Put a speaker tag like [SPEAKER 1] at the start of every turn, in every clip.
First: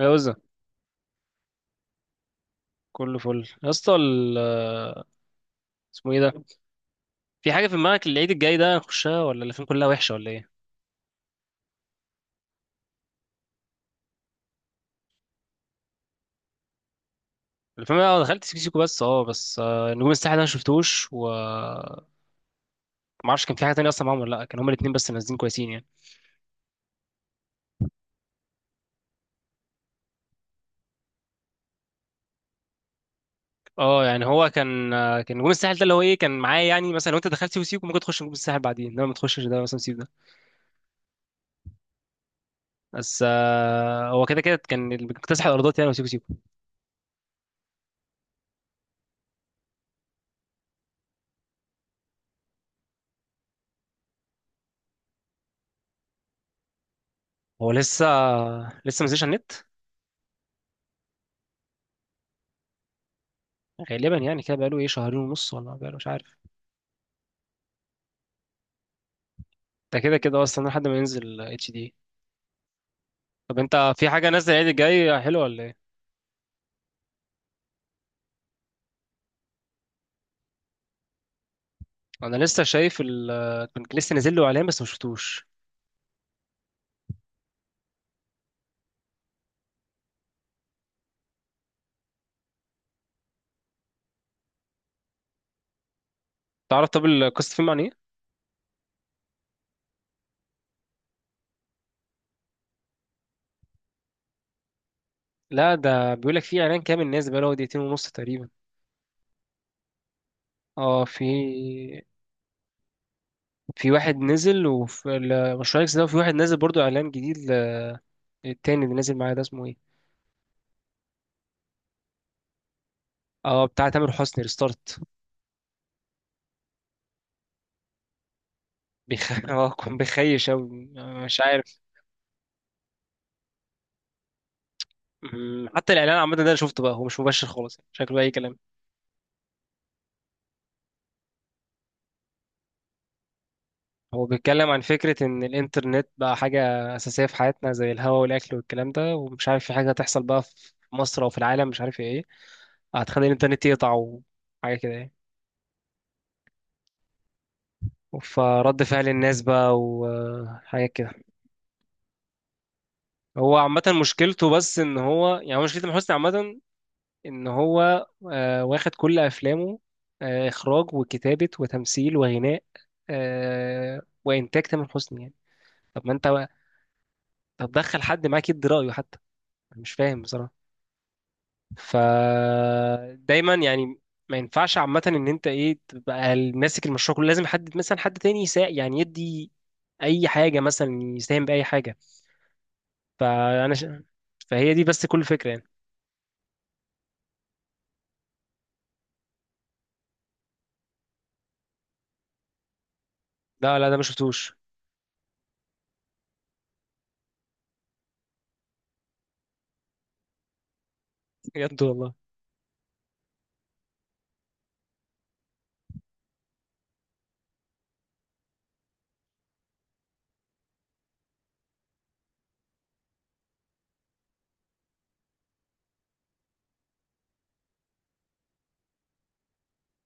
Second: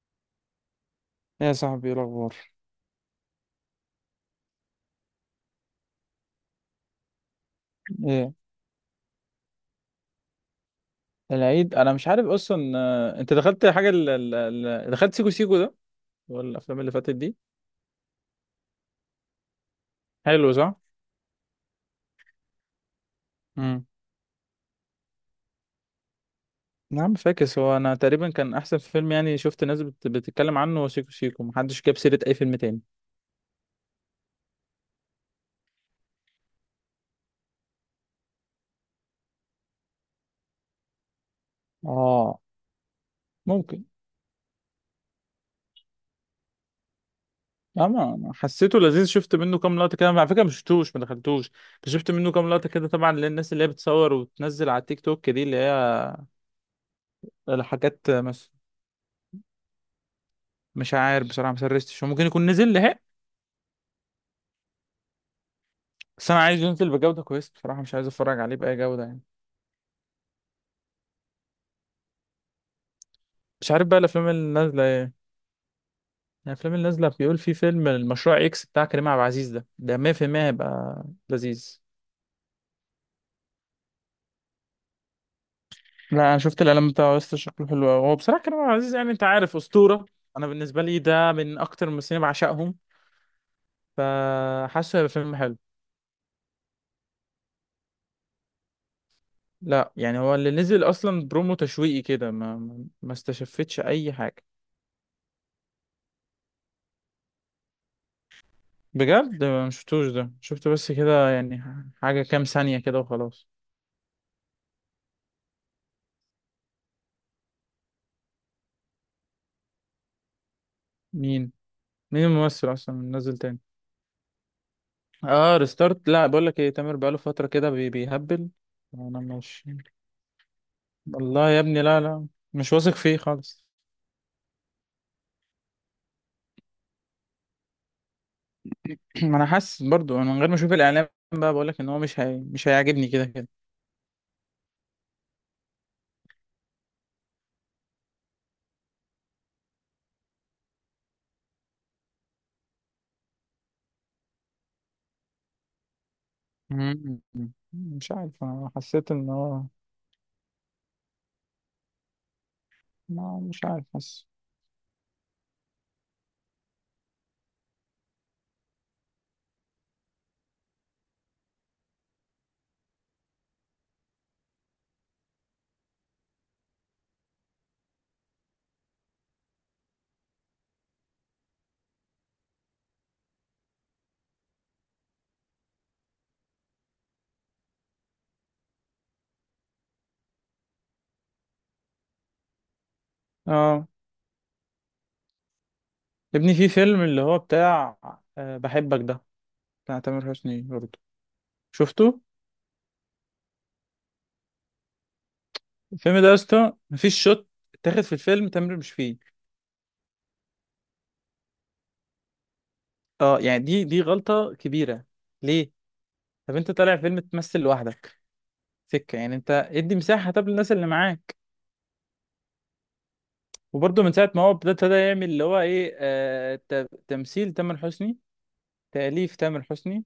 [SPEAKER 1] جوزة.
[SPEAKER 2] إيه يا صاحبي، إيه الاخبار؟
[SPEAKER 1] كله فل يا اسطى اسمه ايه ده؟ في حاجه في دماغك العيد
[SPEAKER 2] ايه
[SPEAKER 1] الجاي ده؟ نخشها ولا الافلام كلها وحشه ولا ايه؟
[SPEAKER 2] العيد انا مش عارف اصلا، انت دخلت حاجه دخلت سيكو سيكو ده والافلام اللي فاتت دي؟
[SPEAKER 1] الفيلم ده دخلت سيكو سيكو، بس نجوم الساحل ده ما
[SPEAKER 2] حلو، صح.
[SPEAKER 1] شفتوش. و ما اعرفش كان في حاجه
[SPEAKER 2] امم
[SPEAKER 1] تانية اصلا معاهم ولا لا، كان هما الاثنين بس نازلين كويسين يعني.
[SPEAKER 2] نعم، فاكس. هو انا تقريبا كان احسن فيلم، يعني شفت ناس بتتكلم عنه، هو سيكو سيكو محدش جاب سيره اي فيلم تاني.
[SPEAKER 1] اه يعني هو كان نجوم الساحل ده اللي هو ايه كان معايا، يعني مثلا لو انت دخلت سيكو سيكو ممكن تخش نجوم الساحل بعدين، انما ما تخشش ده مثلا، سيكو ده.
[SPEAKER 2] اه،
[SPEAKER 1] بس
[SPEAKER 2] ممكن.
[SPEAKER 1] آه، هو كده كده كان اللي بيكتسح الارضات يعني، هو سيكو سيكو.
[SPEAKER 2] اما أنا حسيته لذيذ، شفت منه كام لقطه كده على فكره، ما شفتوش ما دخلتوش، بس شفت منه كام لقطه كده. طبعا للناس اللي هي بتصور وتنزل على التيك توك دي اللي هي
[SPEAKER 1] هو لسه
[SPEAKER 2] الحاجات مس...
[SPEAKER 1] آه، لسه ما نزلش على النت.
[SPEAKER 2] مش عارف بصراحه، ما سرشتش، هو ممكن يكون نزل لحقه.
[SPEAKER 1] غالبا يعني كده، بقاله ايه، شهرين ونص، ولا بقاله مش عارف.
[SPEAKER 2] بس انا عايز ينزل بجودة كويسة، بصراحة مش عايز اتفرج عليه بأي جودة يعني.
[SPEAKER 1] ده كده كده اصلا لحد ما ينزل HD. طب
[SPEAKER 2] مش عارف
[SPEAKER 1] انت
[SPEAKER 2] بقى
[SPEAKER 1] في
[SPEAKER 2] الافلام
[SPEAKER 1] حاجه
[SPEAKER 2] اللي
[SPEAKER 1] نازله العيد
[SPEAKER 2] نازلة ايه يعني.
[SPEAKER 1] الجاي حلوه ولا ايه؟
[SPEAKER 2] الافلام اللي نازلة بيقول في فيلم المشروع اكس بتاع كريم عبد العزيز ده 100% هيبقى لذيذ.
[SPEAKER 1] انا لسه شايف كنت لسه نازل له اعلان، بس ما شفتوش.
[SPEAKER 2] لا انا شفت الاعلان بتاعه لسه، شكله حلو قوي. هو بصراحة كريم عبد العزيز يعني، انت عارف، أسطورة. انا بالنسبة لي ده من اكتر الممثلين اللي بعشقهم، فحاسه هيبقى فيلم حلو.
[SPEAKER 1] تعرف، طب القصه، فيلم عن ايه؟
[SPEAKER 2] لا يعني هو اللي نزل اصلا برومو تشويقي كده، ما استشفتش اي حاجة.
[SPEAKER 1] لا ده بيقول لك في اعلان كامل نازل، بقاله دقيقتين ونص تقريبا.
[SPEAKER 2] بجد ما شفتوش، ده شفت بس
[SPEAKER 1] اه، في
[SPEAKER 2] كده يعني حاجة كام ثانية كده وخلاص.
[SPEAKER 1] في واحد نزل وفي المشروع اكس ده، وفي واحد نازل برضو اعلان جديد التاني اللي نازل معايا ده اسمه ايه؟
[SPEAKER 2] مين؟ مين الممثل اصلا نزل تاني؟
[SPEAKER 1] اه، بتاع تامر حسني، ريستارت.
[SPEAKER 2] اه ريستارت. لا بقول لك ايه، تامر بقاله فتره كده بيهبل، انا مش.
[SPEAKER 1] اه كان بيخيش اوي. مش
[SPEAKER 2] والله يا
[SPEAKER 1] عارف.
[SPEAKER 2] ابني لا لا، مش واثق فيه خالص.
[SPEAKER 1] حتى الاعلان عامه ده انا شفته بقى، هو مش مباشر خالص يعني. شكله اي كلام.
[SPEAKER 2] ما انا حاسس برضو، انا من غير ما اشوف الاعلام بقى بقول لك ان هو مش هيعجبني كده كده.
[SPEAKER 1] هو بيتكلم عن فكرة إن الإنترنت بقى حاجة أساسية في حياتنا زي الهواء والأكل والكلام ده، ومش عارف في حاجة هتحصل بقى في مصر أو في العالم، مش عارف إيه، هتخلي الإنترنت يقطع وحاجة كده يعني.
[SPEAKER 2] مم. مش عارف، انا
[SPEAKER 1] فرد فعل
[SPEAKER 2] حسيت ان
[SPEAKER 1] الناس
[SPEAKER 2] هو،
[SPEAKER 1] بقى وحاجة كده.
[SPEAKER 2] ما
[SPEAKER 1] هو
[SPEAKER 2] مش
[SPEAKER 1] عامة
[SPEAKER 2] عارف، حاسس.
[SPEAKER 1] مشكلته بس إن هو، يعني هو مشكلة تامر حسني عامة، إن هو واخد كل أفلامه، إخراج وكتابة وتمثيل وغناء، وإنتاج تامر حسني يعني. طب ما أنت بقى- طب دخل حد معاك يدي رأيه حتى؟ أنا مش فاهم بصراحة. فدايما يعني ما ينفعش عامة ان انت ايه، تبقى ماسك المشروع كله، لازم حد مثلا، حد تاني يعني يدي اي حاجة مثلا، يساهم بأي حاجة. فانا ش...
[SPEAKER 2] اه،
[SPEAKER 1] فهي دي بس كل فكرة يعني.
[SPEAKER 2] يا ابني في فيلم اللي هو بتاع بحبك ده، بتاع تامر حسني برضو، شفته؟
[SPEAKER 1] لا، لا، ده ما شفتوش.
[SPEAKER 2] الفيلم ده يا اسطى مفيش شوت اتاخد في الفيلم، تامر مش فيه.
[SPEAKER 1] بجد والله.
[SPEAKER 2] اه يعني دي غلطة كبيرة. ليه؟ طب انت طالع فيلم تمثل لوحدك سكة يعني؟ انت ادي مساحة طب للناس اللي معاك. وبرضه من ساعة ما هو ابتدى يعمل اللي هو ايه، تمثيل تامر حسني، تأليف تامر حسني،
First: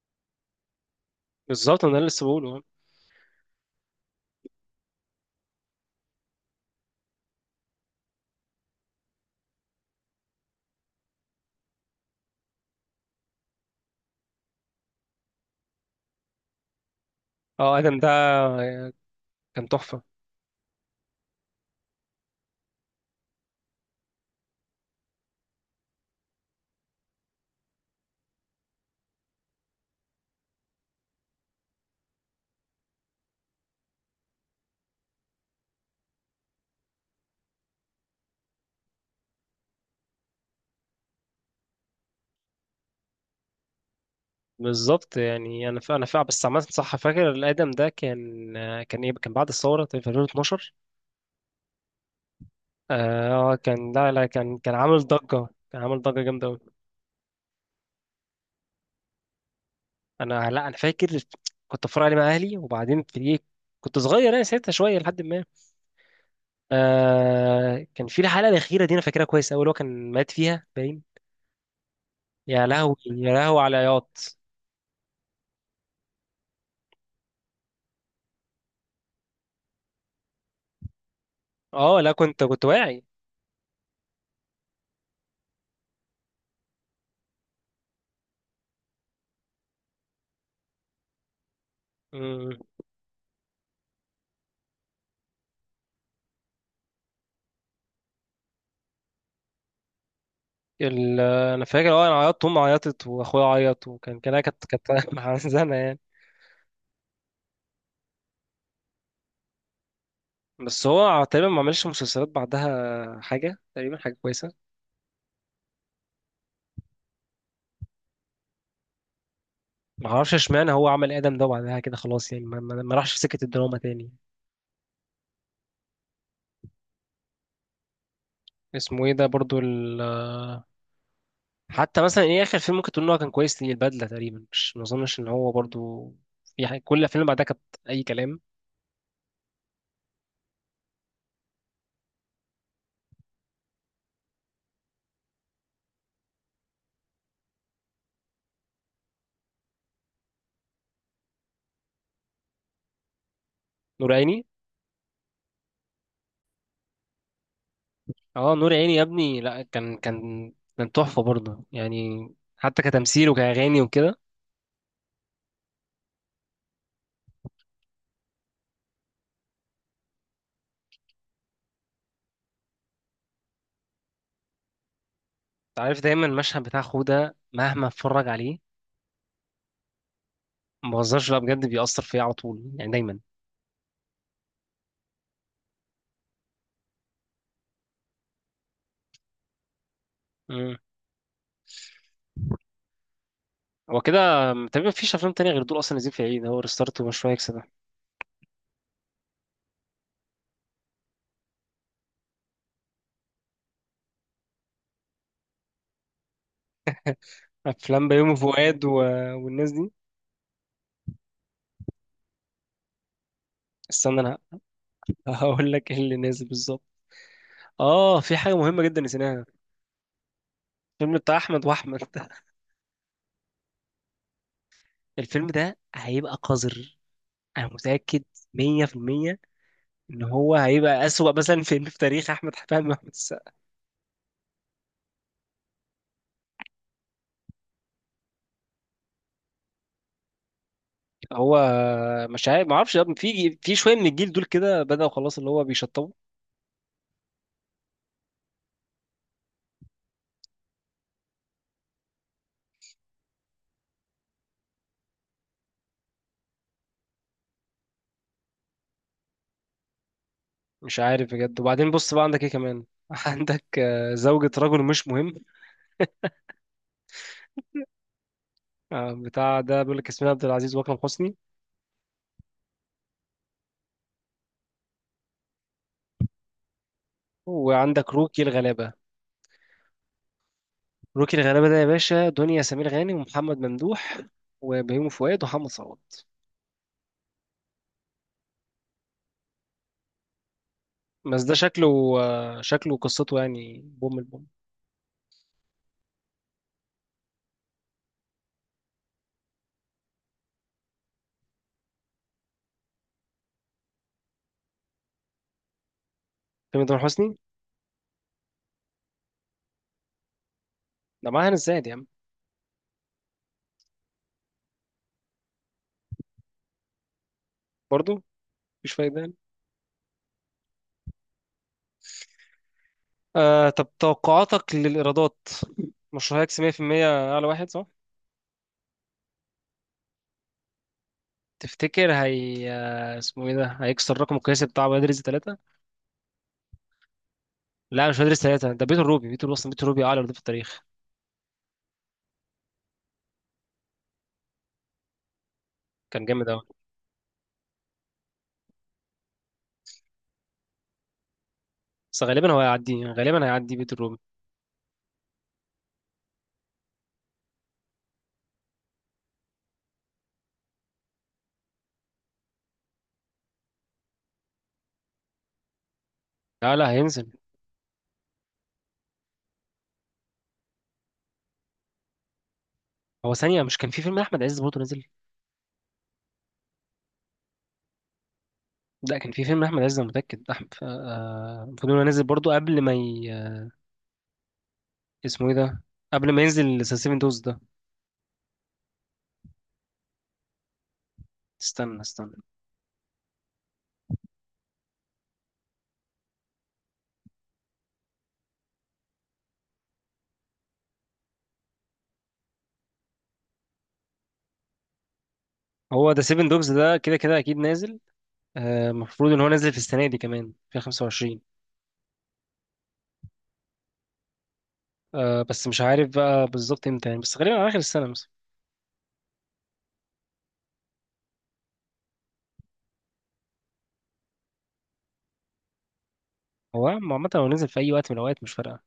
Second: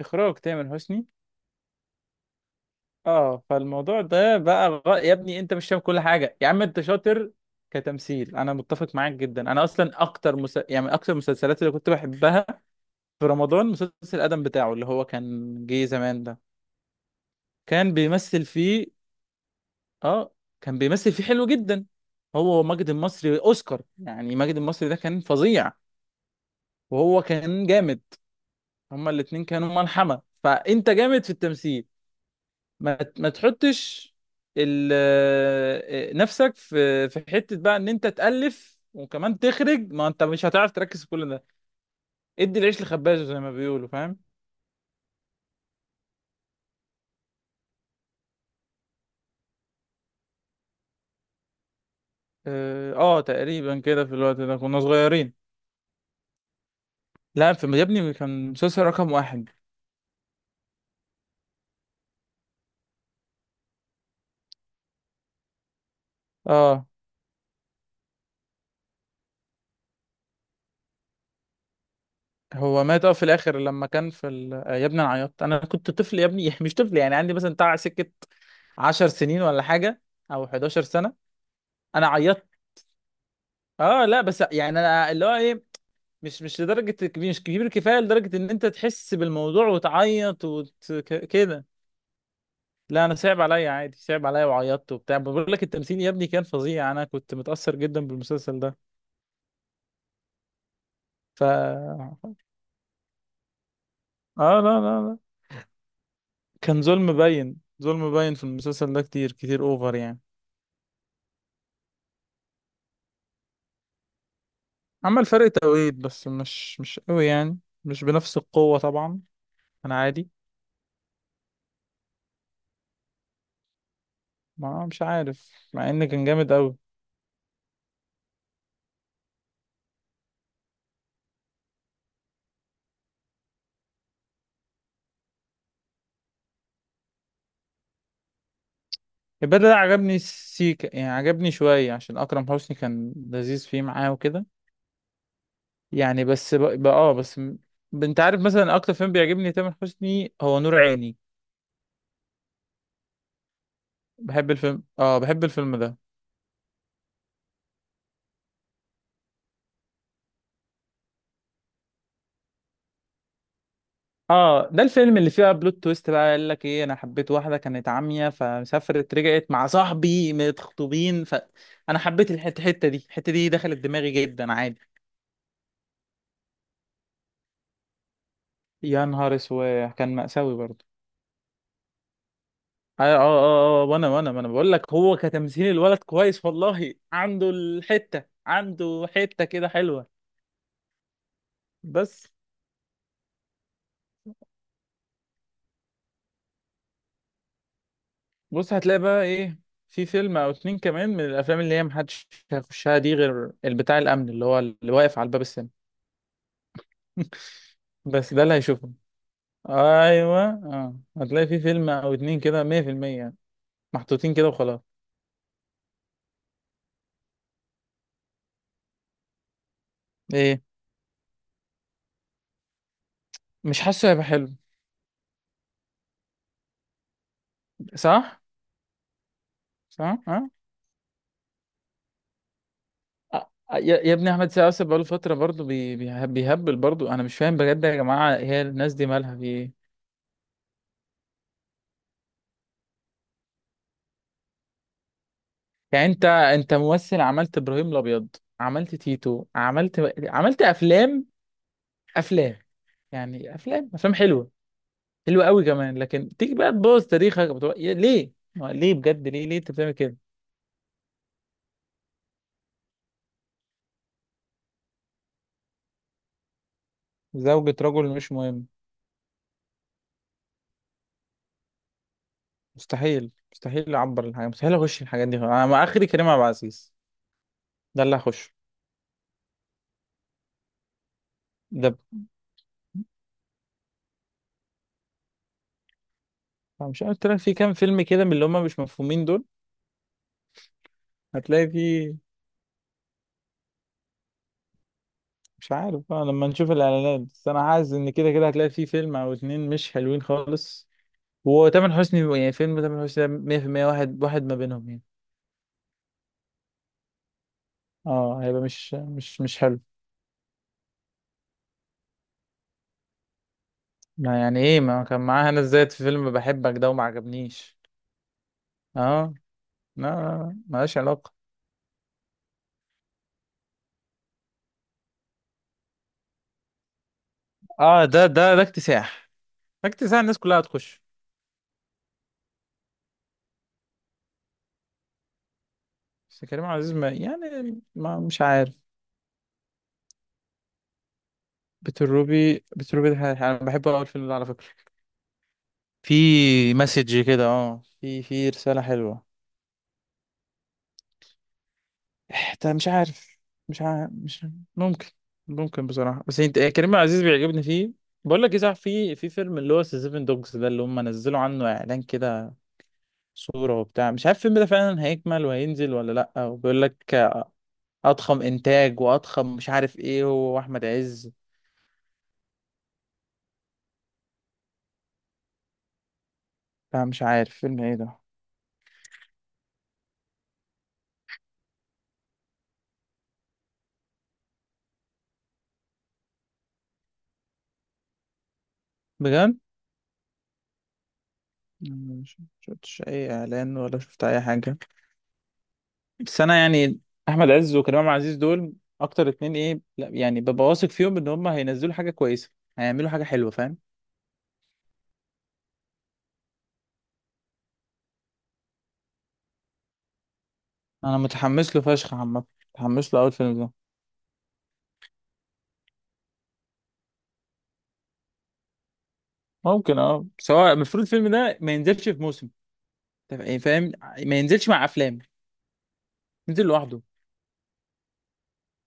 [SPEAKER 2] إخراج تامر حسني.
[SPEAKER 1] بالظبط، انا لسه بقوله.
[SPEAKER 2] اه فالموضوع ده بقى يا ابني انت مش فاهم كل حاجة، يا عم انت شاطر كتمثيل، انا متفق معاك جدا. انا اصلا اكتر يعني اكتر المسلسلات اللي كنت بحبها في رمضان مسلسل ادم بتاعه اللي هو كان جه زمان ده،
[SPEAKER 1] اه،
[SPEAKER 2] كان
[SPEAKER 1] ادم ده
[SPEAKER 2] بيمثل فيه.
[SPEAKER 1] كان تحفة.
[SPEAKER 2] اه كان بيمثل فيه حلو جدا. هو ماجد المصري اوسكار، يعني ماجد المصري ده كان فظيع، وهو كان جامد. هما الاتنين كانوا ملحمة. فانت جامد في التمثيل، ما تحطش ال آه، نفسك في حتة بقى ان انت تألف وكمان تخرج، ما انت مش هتعرف تركز في كل ده. ادي العيش لخبازه زي ما بيقولوا، فاهم؟
[SPEAKER 1] بالظبط، يعني انا فاهم. بس عامة صح، فاكر الادم ده كان، كان ايه، كان بعد الثورة في 2012.
[SPEAKER 2] اه
[SPEAKER 1] اه
[SPEAKER 2] تقريبا
[SPEAKER 1] كان،
[SPEAKER 2] كده
[SPEAKER 1] لا،
[SPEAKER 2] في
[SPEAKER 1] لا،
[SPEAKER 2] الوقت
[SPEAKER 1] كان
[SPEAKER 2] ده
[SPEAKER 1] كان
[SPEAKER 2] كنا
[SPEAKER 1] عامل
[SPEAKER 2] صغيرين.
[SPEAKER 1] ضجة، كان عامل ضجة جامدة.
[SPEAKER 2] لا في يا ابني كان مسلسل رقم واحد.
[SPEAKER 1] انا، لا، انا فاكر. كنت اتفرج عليه مع اهلي، وبعدين في ايه، كنت صغير يعني ساعتها شويه، لحد ما...
[SPEAKER 2] اه
[SPEAKER 1] كان في الحلقه الاخيره دي، انا فاكرها كويس قوي، اللي هو كان مات فيها باين. يا
[SPEAKER 2] هو
[SPEAKER 1] لهوي
[SPEAKER 2] مات، اه في
[SPEAKER 1] يا
[SPEAKER 2] الاخر
[SPEAKER 1] لهوي على
[SPEAKER 2] لما كان في
[SPEAKER 1] عياط.
[SPEAKER 2] ال... آه، يا ابني انا عيطت، انا كنت طفل يا ابني مش طفل، يعني عندي مثلا بتاع سكه 10 سنين ولا حاجه او 11 سنه.
[SPEAKER 1] اه،
[SPEAKER 2] انا
[SPEAKER 1] لا، كنت
[SPEAKER 2] عيطت.
[SPEAKER 1] كنت واعي.
[SPEAKER 2] اه لا بس يعني انا اللي هو ايه، مش لدرجه كبير، مش كبير كفايه لدرجه ان انت تحس بالموضوع وتعيط كده.
[SPEAKER 1] مم.
[SPEAKER 2] لا انا صعب عليا عادي، صعب عليا وعيطت وبتاع. بقول لك التمثيل يا ابني كان فظيع، انا كنت متاثر جدا بالمسلسل ده.
[SPEAKER 1] ال...
[SPEAKER 2] ف
[SPEAKER 1] انا فاكر، اه
[SPEAKER 2] اه
[SPEAKER 1] انا عيطت، امي عيطت، واخويا عيط، وكان كان
[SPEAKER 2] لا
[SPEAKER 1] كانت
[SPEAKER 2] لا
[SPEAKER 1] كانت
[SPEAKER 2] لا،
[SPEAKER 1] محزنه يعني.
[SPEAKER 2] كان ظلم باين، ظلم باين في المسلسل ده كتير كتير اوفر يعني.
[SPEAKER 1] بس هو تقريبا ما عملش مسلسلات بعدها حاجه، تقريبا حاجه كويسه.
[SPEAKER 2] عمل فرق توقيت بس مش قوي يعني، مش بنفس القوة طبعا. انا
[SPEAKER 1] ما
[SPEAKER 2] عادي.
[SPEAKER 1] اعرفش اشمعنى هو عمل ادم ده، وبعدها كده خلاص يعني، ما راحش في سكه الدراما تاني.
[SPEAKER 2] ما مش عارف مع ان كان جامد قوي.
[SPEAKER 1] اسمه ايه ده برضو؟ حتى مثلا ايه، اخر فيلم ممكن تقول ان هو كان كويس، ليه، البدله تقريبا، مش، ما اظنش ان هو برضو في حاجة. كل الافلام اللي بعدها كانت اي كلام.
[SPEAKER 2] البدل ده عجبني سيكا، يعني عجبني شوية عشان اكرم حسني كان لذيذ فيه معاه وكده يعني. بس بقى اه انت عارف مثلا اكتر فيلم بيعجبني تامر حسني هو نور عيني.
[SPEAKER 1] نور عيني.
[SPEAKER 2] بحب الفيلم، اه بحب الفيلم ده.
[SPEAKER 1] اه، نور عيني يا ابني، لا كان، كان تحفه برضه يعني. حتى كتمثيل وكاغاني وكده. انت
[SPEAKER 2] اه ده الفيلم اللي فيه بلوت تويست بقى، قال لك ايه، انا حبيت واحده كانت عمية، فسافرت، رجعت مع صاحبي متخطوبين، فانا حبيت الحته. الحتة دي دخلت دماغي جدا عادي.
[SPEAKER 1] عارف دايما المشهد بتاع خو ده، مهما اتفرج عليه
[SPEAKER 2] يا نهار اسود، كان مأساوي برضه.
[SPEAKER 1] ما بهزرش، لا بجد بيأثر فيا على طول يعني دايما.
[SPEAKER 2] وانا ما انا بقول لك هو كتمثيل الولد كويس والله، عنده الحته، عنده حته كده حلوه.
[SPEAKER 1] مم.
[SPEAKER 2] بس
[SPEAKER 1] هو كده. تقريبا مفيش افلام تانية غير دول اصلا نازلين في العيد، هو ريستارت ومشروع اكس ده.
[SPEAKER 2] بص، هتلاقي بقى ايه، في فيلم او اتنين كمان من الافلام اللي هي محدش هيخشها دي غير البتاع الامن اللي هو اللي واقف على الباب السينما،
[SPEAKER 1] افلام
[SPEAKER 2] بس
[SPEAKER 1] بيومي
[SPEAKER 2] ده اللي
[SPEAKER 1] فؤاد
[SPEAKER 2] هيشوفه.
[SPEAKER 1] والناس دي.
[SPEAKER 2] ايوه اه هتلاقي في فيلم او اتنين كده 100% يعني،
[SPEAKER 1] استنى،
[SPEAKER 2] محطوطين
[SPEAKER 1] انا
[SPEAKER 2] كده وخلاص.
[SPEAKER 1] هقول لك ايه اللي نازل بالظبط. اه، في حاجة مهمة جدا نسيناها.
[SPEAKER 2] ايه؟
[SPEAKER 1] الفيلم بتاع أحمد وأحمد.
[SPEAKER 2] مش حاسه هيبقى حلو.
[SPEAKER 1] الفيلم ده هيبقى قذر، أنا متأكد
[SPEAKER 2] صح،
[SPEAKER 1] 100%،
[SPEAKER 2] صح
[SPEAKER 1] إن
[SPEAKER 2] اه.
[SPEAKER 1] هو هيبقى أسوأ مثلا فيلم في تاريخ أحمد فهمي وأحمد السقا.
[SPEAKER 2] يا ابني احمد سقاس بقاله فتره برضه بيهبل برضه، انا مش فاهم بجد يا جماعه، هي الناس دي مالها في ايه؟
[SPEAKER 1] هو مش عارف، ما اعرفش يا ابني، في شوية من الجيل دول كده بدأوا خلاص اللي هو
[SPEAKER 2] يعني
[SPEAKER 1] بيشطبوا.
[SPEAKER 2] انت ممثل، عملت ابراهيم الابيض، عملت تيتو، عملت، عملت افلام، افلام، يعني افلام افلام حلوه، حلو قوي كمان. لكن تيجي بقى تبوظ تاريخك بتبقى، ليه، ما ليه بجد، ليه ليه انت بتعمل كده؟
[SPEAKER 1] مش عارف بجد. وبعدين بص بقى، عندك إيه كمان، عندك زوجة رجل مش مهم.
[SPEAKER 2] زوجة رجل مش مهم؟
[SPEAKER 1] بتاع ده بيقول لك ياسمين عبد العزيز وأكرم حسني.
[SPEAKER 2] مستحيل، مستحيل اعبر الحاجة، مستحيل اخش الحاجات دي. انا مع اخري كريم عبد العزيز، ده
[SPEAKER 1] وعندك
[SPEAKER 2] اللي
[SPEAKER 1] روكي
[SPEAKER 2] هخشه.
[SPEAKER 1] الغلابة. روكي الغلابة ده يا
[SPEAKER 2] ده ب-
[SPEAKER 1] باشا، دنيا سمير غانم ومحمد ممدوح وبيومي فؤاد ومحمد صوت.
[SPEAKER 2] مش عارف، قلت لك في كام فيلم كده من اللي هم مش مفهومين دول،
[SPEAKER 1] بس ده
[SPEAKER 2] هتلاقي
[SPEAKER 1] شكله
[SPEAKER 2] فيه.
[SPEAKER 1] آه، شكله قصته يعني، بوم البوم.
[SPEAKER 2] مش عارف بقى لما نشوف الاعلانات، بس انا حاسس ان كده كده هتلاقي فيه فيلم او اتنين مش حلوين خالص. وتامر حسني يعني فيلم تامر حسني ده 100% واحد واحد ما بينهم يعني.
[SPEAKER 1] فيلم تامر حسني
[SPEAKER 2] اه هيبقى مش حلو.
[SPEAKER 1] ده معاه هنا الزاهد يا عم.
[SPEAKER 2] ما يعني ايه ما كان معاها؟ انا ازاي في فيلم بحبك ده وما عجبنيش؟
[SPEAKER 1] برضه مفيش فايدة يعني.
[SPEAKER 2] اه لا لا، لا، ملهاش علاقة.
[SPEAKER 1] طب، توقعاتك للإيرادات. مشروع هيكسب 100%. أعلى واحد صح؟
[SPEAKER 2] اه ده اكتساح، ده اكتساح الناس كلها هتخش.
[SPEAKER 1] تفتكر هي اسمه ايه ده هيكسر الرقم القياسي بتاع ولاد رزق 3؟
[SPEAKER 2] بس كريم عبد العزيز ما يعني
[SPEAKER 1] لا، مش
[SPEAKER 2] ما
[SPEAKER 1] ولاد رزق
[SPEAKER 2] مش
[SPEAKER 1] ثلاثة
[SPEAKER 2] عارف.
[SPEAKER 1] ده بيت الروبي، بيت الروبي أصلا، بيت الروبي أعلى إيرادات في التاريخ.
[SPEAKER 2] بيت الروبي انا بحبه اول فيلم ده على فكرة، في
[SPEAKER 1] كان جامد أوي.
[SPEAKER 2] مسج كده، اه في رسالة حلوة.
[SPEAKER 1] بس غالبا هو
[SPEAKER 2] انت مش
[SPEAKER 1] هيعديه،
[SPEAKER 2] عارف،
[SPEAKER 1] غالبا هيعدي
[SPEAKER 2] مش
[SPEAKER 1] بيت
[SPEAKER 2] عارف
[SPEAKER 1] الروبي.
[SPEAKER 2] مش، ممكن. ممكن بصراحة بس انت إيه، كريم عبد العزيز بيعجبني فيه. بقول لك ايه صح، في فيلم اللي هو سيفن دوجز ده اللي هم نزلوا عنه اعلان كده، صورة وبتاع مش عارف الفيلم ده فعلا هيكمل وهينزل ولا لأ،
[SPEAKER 1] لا،
[SPEAKER 2] وبيقول
[SPEAKER 1] لا،
[SPEAKER 2] لك
[SPEAKER 1] هينزل.
[SPEAKER 2] أضخم إنتاج وأضخم مش عارف إيه، هو وأحمد عز.
[SPEAKER 1] هو ثانية، مش كان في فيلم أحمد عز برضه نزل؟
[SPEAKER 2] فمش عارف فيلم إيه ده.
[SPEAKER 1] لا كان في فيلم أحمد عز، أنا متأكد، أحمد، المفروض إنه نزل برضه قبل ما اسمه إيه ده؟ قبل ما ينزل ذا سيفن دوز ده.
[SPEAKER 2] بجد؟
[SPEAKER 1] استنى،
[SPEAKER 2] أنا
[SPEAKER 1] استنى.
[SPEAKER 2] مش شفتش أي إعلان ولا شفت أي حاجة. بس أنا يعني أحمد عز وكريم عبد العزيز دول أكتر اتنين إيه، لأ يعني ببقى واثق فيهم إن هما هينزلوا حاجة كويسة، هيعملوا حاجة حلوة، فاهم؟
[SPEAKER 1] هو ذا سيفن دوز ده كده كده أكيد نازل. المفروض إن هو نازل في السنة دي كمان في
[SPEAKER 2] أنا
[SPEAKER 1] 25.
[SPEAKER 2] متحمس له فشخ عامة، متحمس له أوي الفيلم ده.
[SPEAKER 1] بس مش عارف بقى بالظبط إمتى يعني، بس غالبا على آخر السنة مثلا.
[SPEAKER 2] ممكن أه، سواء المفروض الفيلم ده ما ينزلش في موسم، طب إيه فاهم، ما ينزلش مع أفلام، نزل
[SPEAKER 1] هو
[SPEAKER 2] لوحده.
[SPEAKER 1] عامة لو نزل في أي وقت من الأوقات مش فارقة.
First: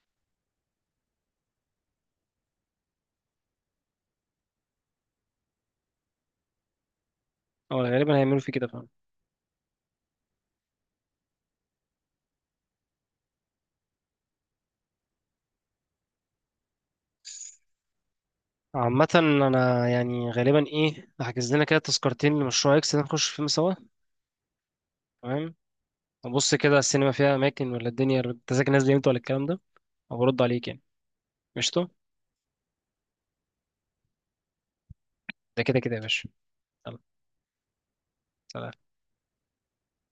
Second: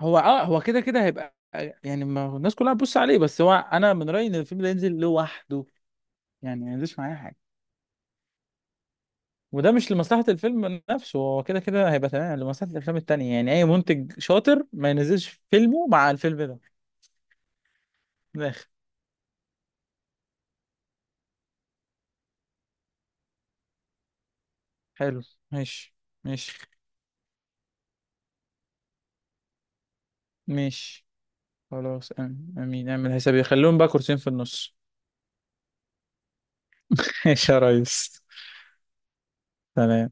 [SPEAKER 2] هو اه، هو كده كده هيبقى، يعني ما هو الناس كلها هتبص عليه. بس هو انا من رأيي ان الفيلم ده ينزل لوحده، يعني ما ينزلش معايا حاجه.
[SPEAKER 1] هو غالبا هيعملوا فيه كده فعلا.
[SPEAKER 2] وده مش لمصلحة الفيلم نفسه، هو كده كده هيبقى تمام، لمصلحة الافلام التانية. يعني اي منتج شاطر ما ينزلش فيلمه مع الفيلم ده، من الاخر.
[SPEAKER 1] عامة، أنا يعني غالبا إيه، هحجز لنا كده تذكرتين لمشروع إكس ده، نخش فيلم سوا.
[SPEAKER 2] حلو.
[SPEAKER 1] تمام.
[SPEAKER 2] ماشي، ماشي.
[SPEAKER 1] بص كده السينما فيها اماكن، ولا الدنيا التذاكر نازله امتى ولا الكلام ده؟ او برد عليك يعني.
[SPEAKER 2] ماشي
[SPEAKER 1] قشطه.
[SPEAKER 2] خلاص، آمين آمين. اعمل حسابي، خليهم بقى كرسيين في النص.
[SPEAKER 1] ده كده كده يا باشا. يلا،
[SPEAKER 2] ماشي يا ريس.
[SPEAKER 1] سلام.
[SPEAKER 2] سلام.